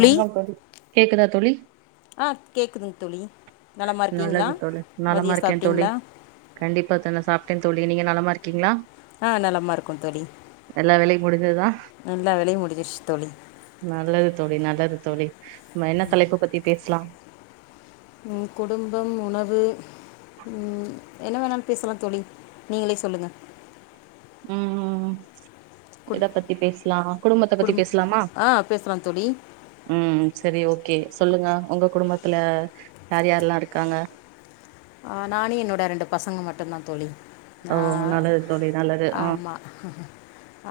வணகம் தோழி கேக்குதா தோழி ஆ கேட்குதுங்க தோழி நலமாக இருக்கீங்களா நல்லது தோழி நலமா மதியம் இருக்க தோழி சாப்பிட்டீங்களா கண்டிப்பா தன்னை சாப்ட தோழி நீங்க நலமா இர்க்கீங்களா ஆஹ் நலமா இருக்கோ தோழி வேலையும் முடிஞ்சதா எல்லா வேலயு முடிஞ்சிருச் தோழி நல்லது தோழி நல்லது தோழி நம்ம என்ன தலைப்பு பத்தி பேசலா உம் குடும்பம் உணவு ம் என்ன வேணாலும் பேசலா தோழி நீங்களே சொல்லுங்க ம்ம்ம்ம் எத பத்தி பேசலா குடும்பத்த பத்தி குடும் பேசலாமா ஆ பேசலாம் தோழி உம் சரி ஓகே சொல்லுங்க உங்க குடும்பத்துல யார் யாரெல்லாம் இருக்காங்க ஆஹ் நானு என்னோட ரெண்டு பசங்க மட்டும்தா தோழி ஓ ஆஹ் நல்லது தோழி நல்லது ஆ ஆமா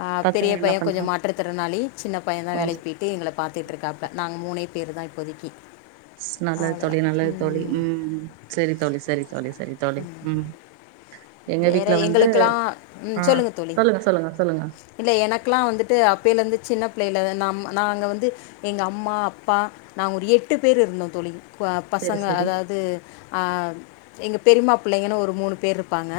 ஆஹ் பெரிய பசங்க என்ன பைய கொஞ்சோ பண்றாங்க மாற்றுத்திறனாளி சின்ன பையன் தா ஓ வேலைக்கு போய்ட்டு எங்கள பார்த்துட்டு இருக்காப்புல நாங்க மூணே இது தா இப்போதைக்கி நல்லது தோழி நல்லது தோழி உம் சரி தோழி சரி தோழி சரி தோழி உம் எங்க வேற வீட்ல வந்து எங்களுக்கெலா ஆ உம் சொல்லுங்க தோழி சொல்லுங்க சொல்லுங்க இல்ல எனக்கெலா வந்துட்டு அப்பேலேருந்து சின்ன புள்ளைல நம் நாங்க வந்து எங்க அம்மா அப்பா நாங்க ஒரு எட்டு பேரு இருந்தோம் தோழி ப சரி பசங்க சரி அதாவது ஆஹ் எங்க பெரிம்மா புள்ளைங்கனு ஒரு மூணு பேரு இருப்பாங்க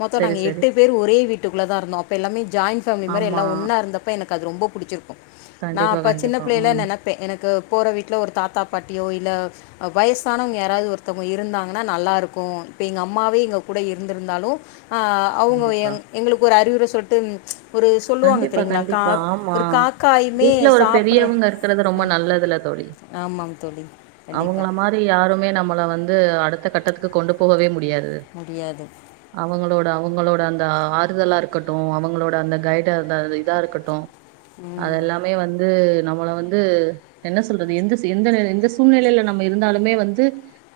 மொத்தோ சரி நாங்க சரி எட்டு பேர் ஒரே வீட்டுகுள்ள தா இருந்தோ அப்ப எல்லாமே ஜாயிண்ட ஃபேமிலி மாரி ஆமா எல்லா ஒண்ணா இருந்தப்ப எனக் அது ரொம்போ புடிச்சிருக்கும் நா கண்டிப்பா அப்ப சின்ன கண்டிப்பா புள்ளேல ம் நெனப்பே எனக்கு போற வீட்ல ஒரு தாத்தா பாட்டியோ இல்ல வயசானவங்க யாராவது ஒர்த்தவங்க இருந்தாங்கனா நல்லாருக்கும் இப்ப எங்க அம்மாவே எங்க கூட இருந்திருந்தாலும் ஆ அவுங்க கண்டிப்பா எங் எங்களுக்கு ஒரு அறிவுரை சொல்லி தொட்டு கண்டிப்பா கண்டிப்பா ஆமா காக்காயுமே வீட்ல ஒரு சாப்பிட்ற பெரியவங்க இருக்குறது ரொம்ப ஆ நல்லதுல தோழி ஆமாம் தோழி கண்டிப்பாக அவுங்கள மாரி யாருமே நம நம்மல வந்து அடுத்த கட்டத்துக்கு கொண்டு போகவே முடியாது முடியாது அவுங்களோட அவுங்களோட அந்த ஆறுதலா இருக்கட்டும் அவுங்களோட அந்த கைட் இதா இதா இதாஇருக்கட்டும் ம் அதெல்லாமே வந்து நம்மள வந்து என்ன சொல்றது எந்த எந்த சூழ்நிலைல நம்ம இருந்தாலுமே வந்து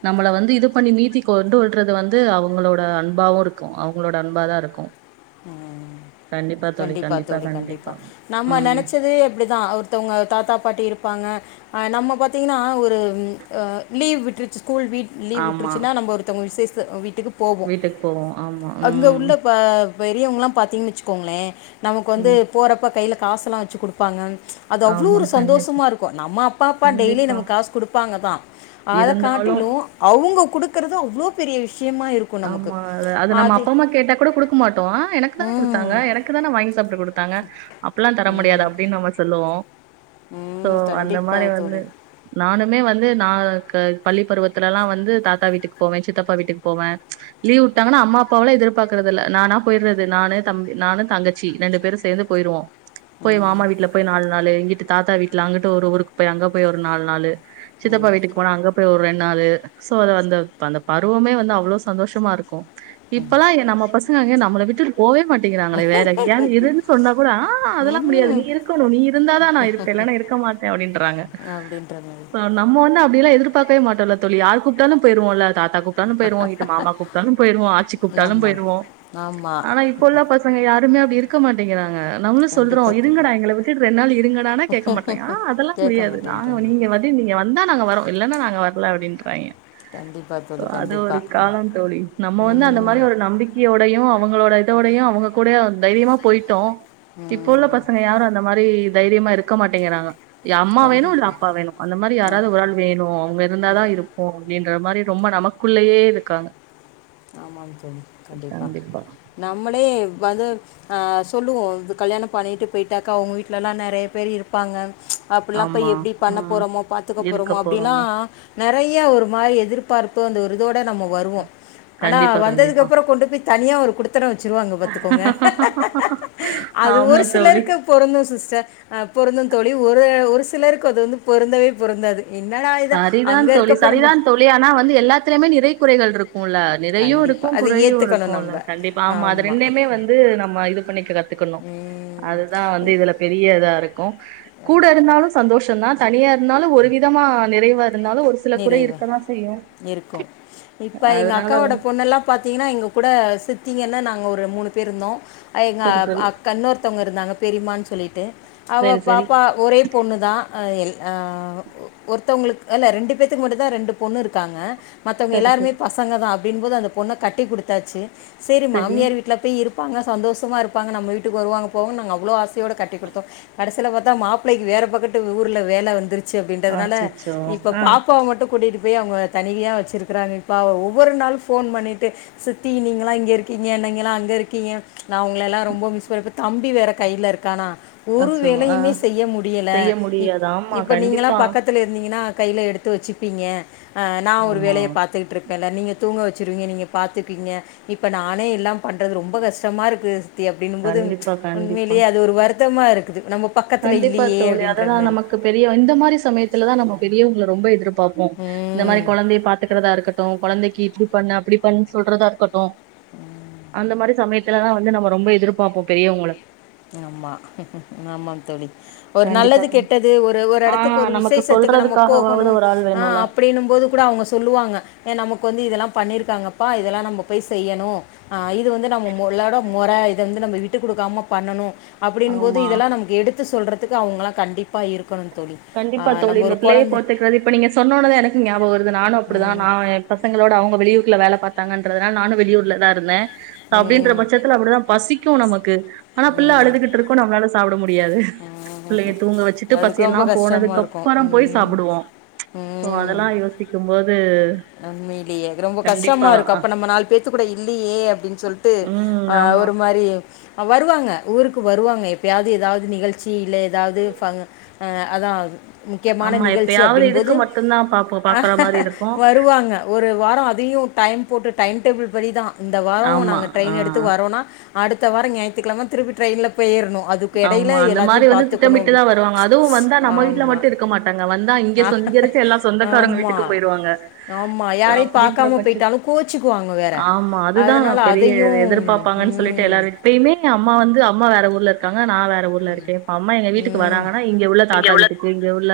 நம்மள வந்து இது பண்ணி மீத்தி கொண்டு வர்றது வந்து அவுங்களோட அன்பாவும் இருக்கும் அவுங்களோட அன்பா தான் இருக்கும் உம் கண்டிப் கண்டிப்பா தோழி கண்டிப்பா நம்ம ம் நெனைச்சது அப்டிதான் ஒருத்தவுங்க தாத்தா பாட்டி இருப்பாங்க ஆ நம்ம பாத்திங்கன்னா ஒரு அ லீவ் விட்ருச்சு ஸ்கூல் வீட் லீவ் ஆமா விட்டுருச்சுன்னா நம்ம ஒருத்தவுங்க விசேஷ ச வி ச த்துக்கு போவோ வீட்டுக்கு போவோ ஆமா அங்க ம் உள்ள ப பெரியவங்கல்லா பாத்தீங்கன்னு வெச்சுக்கோங்களேன் நமக்கு வந்து ம் போறப்ப கைல காசெல்லா வெச்சு குடுப்பாங்க ப்ச் அது அவ்ளோ ஆமா ஒரு கண்டிப்பா சந்தோஷமா இருக்கு நம்ம அப்பா அப்பா டெய்லி கண்டிப்பா நமக்கு காசு குடுப்பாங்கதா அத இருந்தாலு காட்டிலூ அவுங்க குடுக்கறது அவ்ளோ பெரிய விஷய ஆமா அது அது நம்ம அப்பா அம்மா கேட்டா கூட குடுக்கமாட் டோ எனக்குதான ம் குடுத்தாங்க எனக்குதான வாங்கி சாப்பிட குடுத்தாங்க அப்டியெல்லா தர முடியாது அப்டின்னு நம்ம சொல்லுவோ ஓ சோ ம் அந்த மாரி கண்டிப்பாக வந்து தோழி நானுமே வந்து வந்து நா க பள்ளி பருவத்துலல்லா வந்து தாத்தா வீட்டுக்கு போவே சித்தப்பா வீட்டுக்கு போவே ப்ச் லீவ் விட்டாங்கன்னா அம்மா அப்பாவல்லா எதிர்பார்க்கறதில்ல நானா போயிடறது நானு தம்பி நானு தங்கச்சி ரெண்டு பேரூ சேர்ந்து போயிருவோ போய் ம் மாமா வீட்ல போயி நால் நாளு இங்கிட்டு தாத்தா வீட்ல அங்கிட்டு ஒரு ஊருக்கு போயி அங்க போய் ஒரு நாலு நாளு சித்தப்பா ம் வீட்டுக்கு போனா அங்க போயி ஒரு ரெண்டு நாளு சோ அது அந்த அந்தப்பருவமே வந்து அவ்ளோ சந்தோஷமா இருக்கு ம். இப்பெல்லா எ நம்ம பசங் ங்க நம்ள விட்டுட்டு போவே மாட்டிங்கிறாங்களே வேற எங்கயாவது இருன்னு சொன்னா கூட ஆஹா அதெல்லா முடியாது நீ ம் இருக்கணு நீ இருந்தாதா நா இருப்ப இல்லன்னா இருக்க மாட்ட அப்படின்றாங்க அப்படின்ற மாதிரி நம்ம வந்து அப்டியெல்லா எதிர் பாக்கவே மாட்டோல்ல தோழி யார் கூப்பிட்டாலு போயிருவோம்ல தாத்தா கூப்ட்டாலு போயிருவோ மாமா கூப்பிட்டாலு போயிருவோ ஆச்சி கூப்பிட்டாலு ஆமாம் போயிருவோ ஆமாம் ஆனா இப்ப உள்ள பசங்க யாருமே அப்டி இருக்க இருக்க மாட்டேங்கிறாங்க நம்மளு சொல்றோ கண்டிப்பாக தோழி இருங்கடா எங்கள விட்டுட்டு ரெண்டு நாள் இருங்கடானா கேட்க மாட்டறேங்க ஆ அதெல்லா கேட்க முடியாது நாங்க மாட்டேன்றாங்க நீங்க வ நீங்க வந்தா நாங்க வர்ரோ இல்லைன்னா நாங்க வர்ல அப்படின்ற தைய கண்டிப்பா தோழி கண்டிப்பா காலந்தோழி நம்ம வந்து அந்த மாரி ஒரு நம்பிக்கையோடயூ அவங்களோட இதோடையூ அவுங்க கூடயே தைரியமா போயிட்டோ இப்ப உள்ள ம் பசங்க யாரு அந்த மாரி தைரியமா இருக்க மாட்டேங்கிறாங்க அம்மா வேணு இல்ல கண்டிப்பாக அப்பா வேணு அந்த மாரி ஆமாம் யாராவது ஒரு ஆள் வேணு அவுங்க இருந்தாதா இருப்போ அப்படினு ன்ற மாரி ரொம்ப நமக்குள்ளயே க்காங்க ஆமாங் தோழி கண்டிப்பா நம்ளே வந்து ஆ சொல்லுவோ கல்யாண பண்ணிட்டு பேயிட்டாக்கா அவங்க வீட்லலா நெறைய பேர் இருப்பாங்க அப்புல்லா பெய் ஆமா. எப்டி பண்ண ம். போறோமோ பாத்துக்க இருக்க போறோமோ அப்டிலா போறோங்க. நெறைய [inaudible] ஒரு மாரி எதிர்பார்ப்பு அந்த ஒரு இதோட நம்ம வருவோ ஆனா கண்டிப்பா, கண்டிப்பா. வந்ததுக்கப்புற கொண்டு போய் தனியா ஒரு குடித்தன வச்சுருவாங்க பாத்துக்கோங்க அது ஆமா ஒரு தோழி. சிலருக்கு பொருந்தும் சிஸ்டர் பொருந்து தோழி ஒரு [unintelligible] ஒரு சிலருக்கு அது வந்து பொருந்தவே பொருந்தாது என்னடா இது சரிதா அங்கே தோழி இருக்கப்போ நம்ம சரிதான் தோழி ஆனா வந்து எல்லாத்துலயுமே நிறை குறைகள் இருக்கு குல்ல நிறையுருக்கு கண்டிப்பாக அதை ஏற்றுக்கணும் குறையுருக்குல்ல நம்ம கண்டிப்பா ஆமா அது ஆமாம் ரெண்டயுமே வந்து நம்ம இது [unintelligible] துக்கணும் அதுதா வந்து இதுல பெரிய இதாருக் கும் கூட இருந்தாலும் ச சந்தோஷ தா தனியா இருந்தாலு ஒரு விதமான நிறை நிறைவு இருக்கும் இப்ப எங்க அதனால அக்காவோட வந்து பொண்ணுலா பாத்தீங்கனா எங்க கூட சித்திங்கன்னா நாங்க ஒரு ஒரு மூணு பேர்ருந்தோ எங்க ஆ சரி, சரி. அக் இன்னுர்த்தவங்க இருந்தாங்க பெரியம்மானு சொல்லிட்டு அவ சரி, சரி. பாப்பா ஒரே பொண்ணு தா ஆ எல் ஆ ஒருத்தவங்களுக் அல்ல ரெண்டு பேத்துக்கு மட்டுந்தா ரெண்டு பொண்ணு இருக்காங்க மத்தவங்க சரி, எல்லாருமே சரி. பசங்க தா அப்டின்போது அந்த பொண்ண கட்டி குடுத்தாச்சு செரி சரி. மாமியார் வீ்ட்ல போய் இரு ப்பாங்க சந்தோஷமாருப்பாங்க நம்ம வீட்டுக்கு வருவாங்க போவங்க நாங்க அவ்ளோ ஆசையோடு கெட்டி குடுத்தோ கடைசில பாத்தா மாப்ளைைக்கு வேற பக்கட்டு ஊர்ல வேல வந்துரு ச்சு அப்டின்றதுனால அச்சச்சோ! இப் ஆ. பாப்பாவ மட்டு கூட்டிட்டு பெய் அவங்க தனியா வச்சுருக்குறாங்க இப்ப ஒவ்வொரு நாளும் ஃபோன் பண்ணிட்டு சித்தி நீங்களா இங்ருக்கீங்க நீங்களா அங்க இருக்கீங்க நா உங்களெல்லா ரொம்ப மிஸ் பண்ணன் இப்போ தம்பி வேற கைல இருக்கானா ஒரு அச்சோ! ஆ. வேலையுமே செய்ய முடியல செய்ய இப் முடியாது. ஆமா. இப்ப நீங்களா கண்டிப்பா. பக்கத்துல இருந்தீங்கன்னா கைல எடுத்து வச்சுப்பீங்க நா ஒரு ஆமா. வேலைய பாத்துகிட்டு இருக் நீங்க தூங்க வெச்சுருவீங்க நீங்க பாத்துப்பீங்க இப்ப நானே எல்லா பண்றது ரொம்ப கஷ்டமா இருக்கு சித்தி அப்டியின்னும் போது கண்டிப்பா, கண்டிப்பா. உண்மையிலயே அது ஒரு வரு த்தமா இருக்குது நம்ம பக்கத்தில் கண்டிப்பா இல்லையே தோழி அப்படின்ற அதுதா மாதிரி நமக்கு பெரிய இந்த மாரி சமயத்துலதா நம்ம பெரியவங் ரொம்ப எதிர் பாப்போ இந்த மாரி ம் கொழந்தைய பாத்துக்கறதா இருக்கட்டு கொழந்தைக் இப்படி பண்ணு அப்டி பண்ணே சொல்றதா இருக்கட்டு அந்த மாரி சமயத்துலதா வந்து நம்ம ரொம்ப எதிர்பாப்போ பெரியவங்கல ஆமா ஆமா தோழி ஒரு கண்டிப்பா நல்லது கண் கெட்டது ஒரு ஒரு ஆ இடத்துக்கு ஒரு நமக்கு விசேஷத்துக்கு நம்ம போகணு சொல்றதுக்காகவாவது ஒரு ஆள் வேணும்ல. அப்டின்னும் போது கூட அவுங்க சொல்லுவாங்க ஏன் நமக்கு வந்து இதெல்லா பண்ணியிருக்காங்கப்பா இதெல்லா நம்ப போய் செய்யணு ஆ இது வந்து நம்முலோட மொற இத வந்து நம்ம விட்டு கொடுக்காம பண்ணனு அப்டின் போது ஆமா. இதெல்லா நமக்கு எடுத் சொல்றதுக்கு அவுங்கெல்லா கண்டிப்பா இருக் கண்டிப்பா தோழி இந்த பிள்ளைய போத்துக்கிறது இப்ப நீங்க சொன்ன ஒன்னேதா எனக்கு ஞாபகம் வருது நானு அப்டிதா ம் நா பசங்களோடு அவுங்க வெளியூர் ல வேல பாத்தாங்கன்றதுனால நானு வெளியூர்ல தா இருந்தே அப்டின்ற ம் பட்சத்துல அப்டிதா பசிக்க போ நமக்கு ஆனா பிள்ள ம் ம். அழுதுகிட்டு இருக்கோ நம்ளால சாப்பிட முடியாது பிள்ளைய தூங்க வெச்சுட்டு பசி அதுக்கு எல்லா ரொம்ப அதுக் கஷ்டமாக இருக்கும் அப்புறோ போய் ம் சாப்புடுவோ சோ அதெல்லா யோசிக்கும் போது உண்மைலயே அது ரொம்ப கஷ்டமா கண்டிப்பா இருக்கும் அப்ப அ- நம்ம நாலு பேத்து கூட இல்லையே அப்டின் சொல்லிட்டு ம் அ ஆமா ஒரு மாரி வருவாங்க ஊருக்கு வருவாங்க எப்பயாது ஏதாவது நிகழ்ச்சி ல ஏதாவது ஆஹ அத்தா அது ஆமா எப்பயாவது இதுக்கு மட்டும்தா பாப்போ பாக்குற மாரி இருக்கும் வருவாங்க ஒரு வாரோ அதையு டைம் போட்டு டைம் டேபுள் படி தா இந்த வாரோ ஆமா நாங்க ஆ ட்ரெயின் எடுத்து வரோம்னா அடுத்த வாரோ ஞாயிற்றுக்கிழம திருப்பி ட்ரெயின்ல போயிறணு ஆமா அந்த மாரி வந்து திட்டமிட்டுதான் வருவாங்க அதுவும் வந்தா நம்ம வீட்டு்ல ஆமாம் மட்டும் இருக்க மாட்டாங்க வந்தா இங்க சொந் இங்க இருக்க எல்லா சொந்தக்காரங்க ஆமா. வீட்டுக்கும் போயிருவாங்க ஆமா. ங யாரையும் அப்டிங்குற பார்க்காம பச்சதுல போயிட்டாலும் கோவிச்சுக்குவாங்க வேற. ஆமா அதுதான் அதனால பெரிய அதையும் எதிர்பாப்பாங்கனு சொல்லிட்டு ம். எப்பையுமே அம்மா வந்து அம்மா வேற ஊர்ல நான் வேற ஊர்ல இருக்கேன் இப்ப அம்மா எங்க வீட்டுக்கு ம். வராங்கன்னா இங்க உள்ள தாத்தா வீட்டுக்கு இங்க உள்ள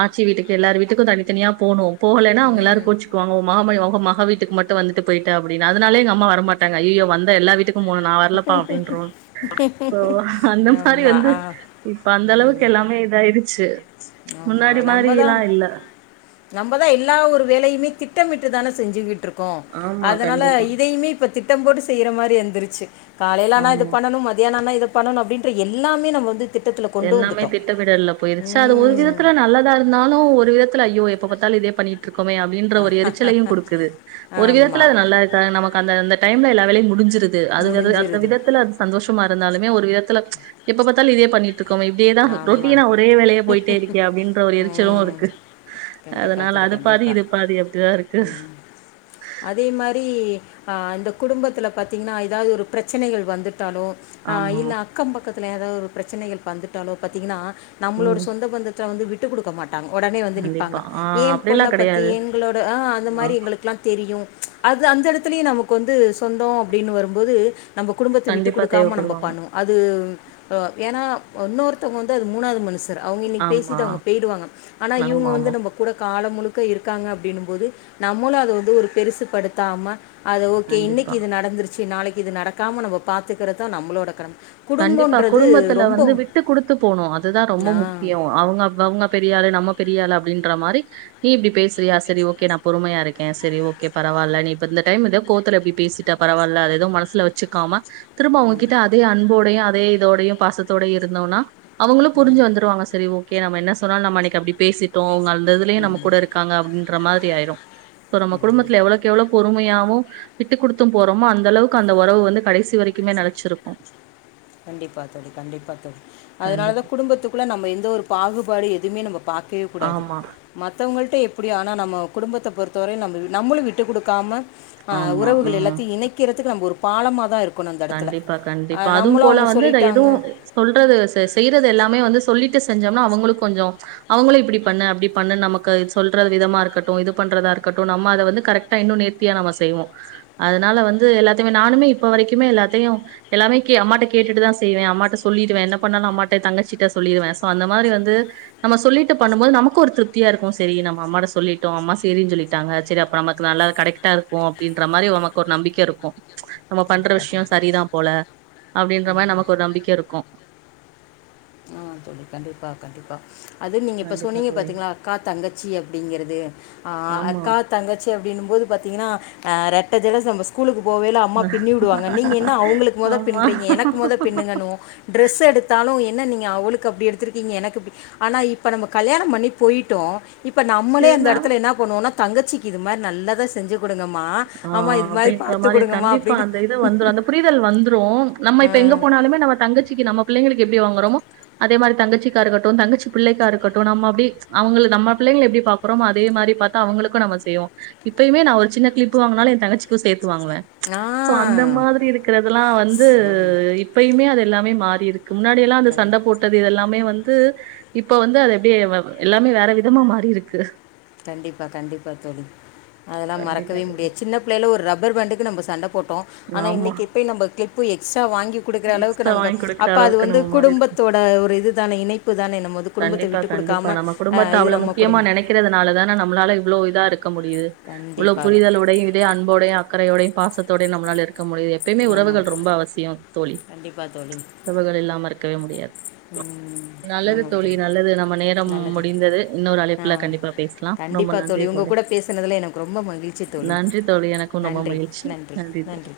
ஆச்சி வீட்டுக்கு எல்லார் வீட்டுக்கும் தனித்தனியா போகணும் போகலன்னா அவுங்க எல்லாரும் ம். கோச்சுக்குவாங்க உன் மக [unintelligible] உன் மக வீட்டுக்கு மட்டும் வந்துட்டு போயிட்ட அப்பிடின்னு அதுனாலயே எங்க அம்மா வரமாட்டாங்க ஐயயோ வந்தா எல்லார் வீட்டுக்கு மூணு நான் வரலப்பா அப்டின்றுவான்றாங்க சோ. அந்த மாரி ஆமா வந்து ஆ இப்ப அந்த அளவுக்கு உம் எல்லாமே இதாயிருச்சு ச் ஆமா முன்னாடி மாரில்லா நம்பதான் இல்ல நம்பதான் எல்லா ஒரு வேலையுமே திட்டமிட்டு தான செஞ்சுட்டு இருக் இருக்கோ ஆமா அதனால கண்டிப்பா இதையுமே இப்போ திட்டம் போட்டு செய்கிற மாரி வந்துருச்சு. காலேல ஆனா இது ஆமா பண்ணணும் மதியானம் ஆனா இத பண்ணனும் அப்டின்ற எல்லாமே நம்ம வந்து திட்டத்துல கொண்டு எல்லாமே வந்துட்டோம். திட்டமிடல்ல போயிருச்சு அது ஒரு ம். விதத்துல நல்லதா இருந்தாலும் ஒரு வித ல ஐயோ எப்பபாத்தாலும் இதே பண்ணிட்டு ட்ருக்கோமே அப்டின்ற ஒரு எரிச்சலையும் குடுக்குது ஒரு விதத்தில ஆமாம் அது நல்லா இருக்காங்க நமக்கு அந்த அந்த டைம்ல எல்லாம் வேலை முடிஞ்சு சது அந்த முடிஞ்சிருது விதத்தில அது சந்தோஷமா இருந்தாலும் ஒரு விதத்துல ம்ச் எப்ப பாத்தாலும் இதே பண்ணிட்டு க்கோமே இப்டியேதான் ரொட்டீனா ஆமாம் ஒரே வேலையா போயிட்டே இருக்கே அப்டின்ற ஒரு எரிச்சலும் ம் இருக்கு. கண்டிப்பாக அதனால தோழி அது பாதி கண்டிப்பாக இது பாதி அப்டிதான் இருக்கு. ஆஹ் இந்த குடும்பத்துல பாத்தீங்கன்னா ஏதாவது ஒரு பிரச்சனைகள் வந்துரு டாலு அஹ் ஆமா. இல்ல அக்கம்பக்க ல ஏதாவது ஒரு பிரச்சனைகள் வந்துட்டு ட்டாலோ பாத்தீங்கன்னா நம்மளோட ம். சொந்தபந்தத்தில வந்து விட் விட்டு குடுக்க மாட் டாங்க உடனே வந்து நிப்பாங்க கண்டிப்பா. ஆ ஏன் பொண்ண அப்படியெல்லாம் பத்தி கிடையாது. எங்களோட அந்த ஆமா. மாரி எங்களுக்கெல்லாம் தெரியும். ம்ச் அது அந்த இடத்துலயே நமக்கு வந்து சொந்தோ அப்டின்னு வரும்போது நம்ம குடும்பத்த விட்டு கண்டிப்பா குடுக்காம நம்ம தேவைப்படுவாங்க. பண்ணுவோம் அது ஏன்னா வுன்னொருத்தவங்க வந்து அது மூணாவது மனுசங் சரு அவுங்க இன்னைக்கு ஆமா. பேசிட்டு அவுங்க போய்டுவாங்க ஆனா இவுங்க வந்து ஆமாமா. நம்ம கூட காலம் முழுக்க க இருக்காங்க அப்டின்னும்போது நம்மளும் அத வந்து ஒரு பெருசு படுத்தாம அது ஓக்கே கண்டிப்பா. இன்னைக்கு இது நடந்துரு சி நாளைக்கு இது நடக்காம நம்ம பாத்துக்கறது நம்ளோட கட கண்டிப்பா குடும்பத்துல வந்து வி ட்டு கொடுத்து போனும் அதுதான் ரொம்ப ஆ முக்கியம் அவுங்க அவுங்க பெரியாலு நம்ம பெரி ரியாளு அப்படின்ற மாதி நீ இப்படி பேசுறியா சரி ஓகே நான் பொறுமையா இருக்கேன் சரி ஓகே பரவாயில்ல நீ இப்ப இந்த டைம் ஏதோ கோத்துல இப்படி பேசிட்ட பரவாயில்ல அது எதோ மனசுல வச்சுக்காம திரும்ப அவுங்ககிட்டா அதே அன்போ டையும் அதே இதோடயையும் பாசத்தோடயும் இருந்தோம்னா அவுங்களும் புரிஞ்சு வந்துருவாங்க சரி ஓ ஓகே நம்ம என்ன சொன்னாலும் நமன்னைக்கு அப்படி பேசிட்டோம் கள் டதுலயும் நம்ம கூட இருக்கா அப்படின்னு மாதிரி ஆயிரும் சோ நம குடும்த்துலவ்ளவு எவ்ளவு பொறுமையாவு விட்டுக் குடுத்தும் போறோமோ அந்த அளவுக்கு அந்த ஒறவு வந்து கடசி வரைக்குமே நெலச்சிருக்கு கண்டிப்பா தோழி கண்டிப்பா தோழி கண்டிப்பா. அதனாலதா குடும்பத்துக்குள்ள நம்ம எந்த ஒரு பாகுபாடு துமே நம்ம பாக்கவே கூடாது ஆமா, மத்தவங்கள்ட்ட எப் அப்டி ஆனா நம்ம குடும்பத்த பொறுத்தவரையு நம்ப நம்பளு விட்டுக் குடுக்காம ஆஹ் ஆமா. உறவுகள் ம். எல்லாத்தையும் இணைக்கிறதுக்கு நம்ம ஒரு பாலமாக தா இருக்கும். கண்டிப்பா கண்டிப்பா அதும் போல வந்து இத சொல்லிட்டாங்க எதுவு சொல்றது ச செய்றதெல்லாமே வந்து சொல்லிட்டு செஞ்சோம்னா அவங்களு கொஞ்சொ அவங்களு இப்டி பண்ணு அப்டி பண்ணுன் நமக்கு இத் சொல்ற விதமா இருக்கட்டு இது பண்றதா இருக்கட்டு நம்ம அத வந்து கரெக்ட்டா இன்னு நேத்தியா நம்ம செய்வோ அதுனால வந்து எல்லாத்தைமே நானுமே இப்போ வரைக் எல்லாத்தையும் எல்லாமே அம்மாட்ட கேட்டுதா செய்வேன் அம்மாட்ட சொல்லிடுவேன் என்ன பண்ணாலும் அம்மா தங்கச்சிட்டா சொல்லிடுவேன் சோ அந்த மாதிரி வந்து நம்ம சொல்லிட்டு பண்ணும் போது நமக்கு ஒரு திருப்தியா இருக்கும் சரி நம்ம அம்மாட்ட சொல்லிட்டோம் அம்மா சரினு சொல்லிட்டாங்க சரி அப்ப நமக்கு நல்லா கிடைக்கிட்ட இருக்கும் அப்படின்ற மாரி நமக்கு ஒரு நம்பிக்கை இருக்கும் நம்ம பண்ற கண்டிப்பாக விஷ்யொ சரிதா போல அப்டின்ற மாரி நமக்கு ஒரு நம்பிக்க இருக்கு ஆ தோழி கண்டிப்பா கண்டிப்பா அது நீங்க இப்ப கண்டிப்பா சொன்னீங்க தோழி பாத்தீங்ளா அக்கா தங்கச்சி அப்டிங்கிறது ஆ ஆமா அக்கா தங்கச்சி அப்படின்னும் போது பாத்தீங்கன்னா ரெட்ட ஜட நம்ம ஸ்கூலுக்கு. போவே அம்மா பின்னி விடுவாங்க நீங்க என்ன அவங்களுக் மொத ஆமா பின்றீங்க எனக்கு மொத பின்னுங்கணுவோம் டிரஸ் எடுத்தாலும் என் என்ன நீங்க அவளுக் கு அப்டி எடுத்ருக்கீங்க எனக்கு அப்டி ஆனா இப்ப நம்ம கல்யாணம் பண்ணி பொய்ட்டோ இப்ப நம்மளே அந்த இருந்தா இடத்துல என்ன பண்ணுவோனா தங்கச்சிக்கு இது மாதிரி நல்ல தா செஞ்சு கொடுங்கம்மா அம்மா ஆஹ் இது மாதிரி அப்டின்ற பார்த்து மாரி கொடுங்கம்மா கண்டிப்பா அப்படின்னு அந்த இது வந்துரு அந்த புரிதல் வந்த்ரு நம்ம இப்ப எங்க ஆ போனாலுமே நம்ம தங்கச்சிக்கி நம்ம பிள்ளைளுக்கு எப்படி வாங்குறோமோ அதே மாதிரி தங்கச்சிக்காக இருக்கட்டும் தங்கச்சி பிள்ளைக்கா இருக்கட்டும் நம்ம அப்படி அவ நம்ம பிள்ளைங்க எப்டி பாக்குறோமோ அதே மாதிரி பார்த்த அவங்களுக்கு நம்ம செய்வோம் இபையும்மே ஒரு சின்ன கிளிப் ப்பு வாங்குனாலு ஏ தங்கச்சிக்கு சேத் வாங்குவ ஆ சோ அந்த மாதிரி இருக்கிறதுல்லாம் வந்து ஆ இப்பயுமே அதை எல்லாமே மாறி இருக் க்கு முன்னாடில்லா அந்த சண்ட போட்டது இதெல்லாமே வந் து இப்ப வந்து அது எப்டி வ எல்லாமே வேற விதமா மாறிருக்கு கண்டிப்பா கண்டிப்பா தோழி அதெல்லா கண்டிப்பா மறக்கவே தோழி முடியா சின்னப் புள்ளைல ஒரு ரப்பர் பேண்டுக்கு நம்ம சண்ட போட் ஆனா ஆமா இன்னக்கி இப்பயு நம்ப க்ளிப் உயக்ஸ் வாங்கி கொடுக்கற அளவுக்கு எக்ஸ்ட்ரா நமக்கு வாங்கி குடுக்குற அப்ப அது அளவுக்கு வந்து நம்ம மாறி இருக்கோ குடும்பத்தோட ஒரு இது தான இனை கண்டிப்பா கண்டிப்பா நம்ம குடும்பத்த அஹ், இது அவ்ள நம்ம முக்கியமா குடும்பம் நினைக்கிறதுனால தான் நம்மளால இவ்ளோ இதா இரு க்க முடியுது உள்ள கண்டிப்பாக புரிதல உடையும் இதே அன்போடையும் அ க்கறையோடையும் பாசத்தோடையும் நம்மளால இரு க்க முடியுது எப்பெம்மே ஆமாம் உறவுகள் ரொம்ப அவசியம் தோழி கண்டிப்பாக தோழி உறவுகள் இல்லாம இருக்கவே முடியாது ம், நல்லது ஆமாம் தோழி நல்லது நம்ம நேரம் நல்லது முடிந்தது இன்னொரு ஆ அழைப்புல கண்டிப்பா பேசலாம் ரொம்ப கண்டிப்பாக நன்றி உங்கள் தோழி கூட பேசுனதில் எனக்கு ரொம்ப மகிழ்ச்சி தோழி நன்றி தோழி எனக்கும் ரொம்ப மகிழ்ச்சி நன்றி தோழி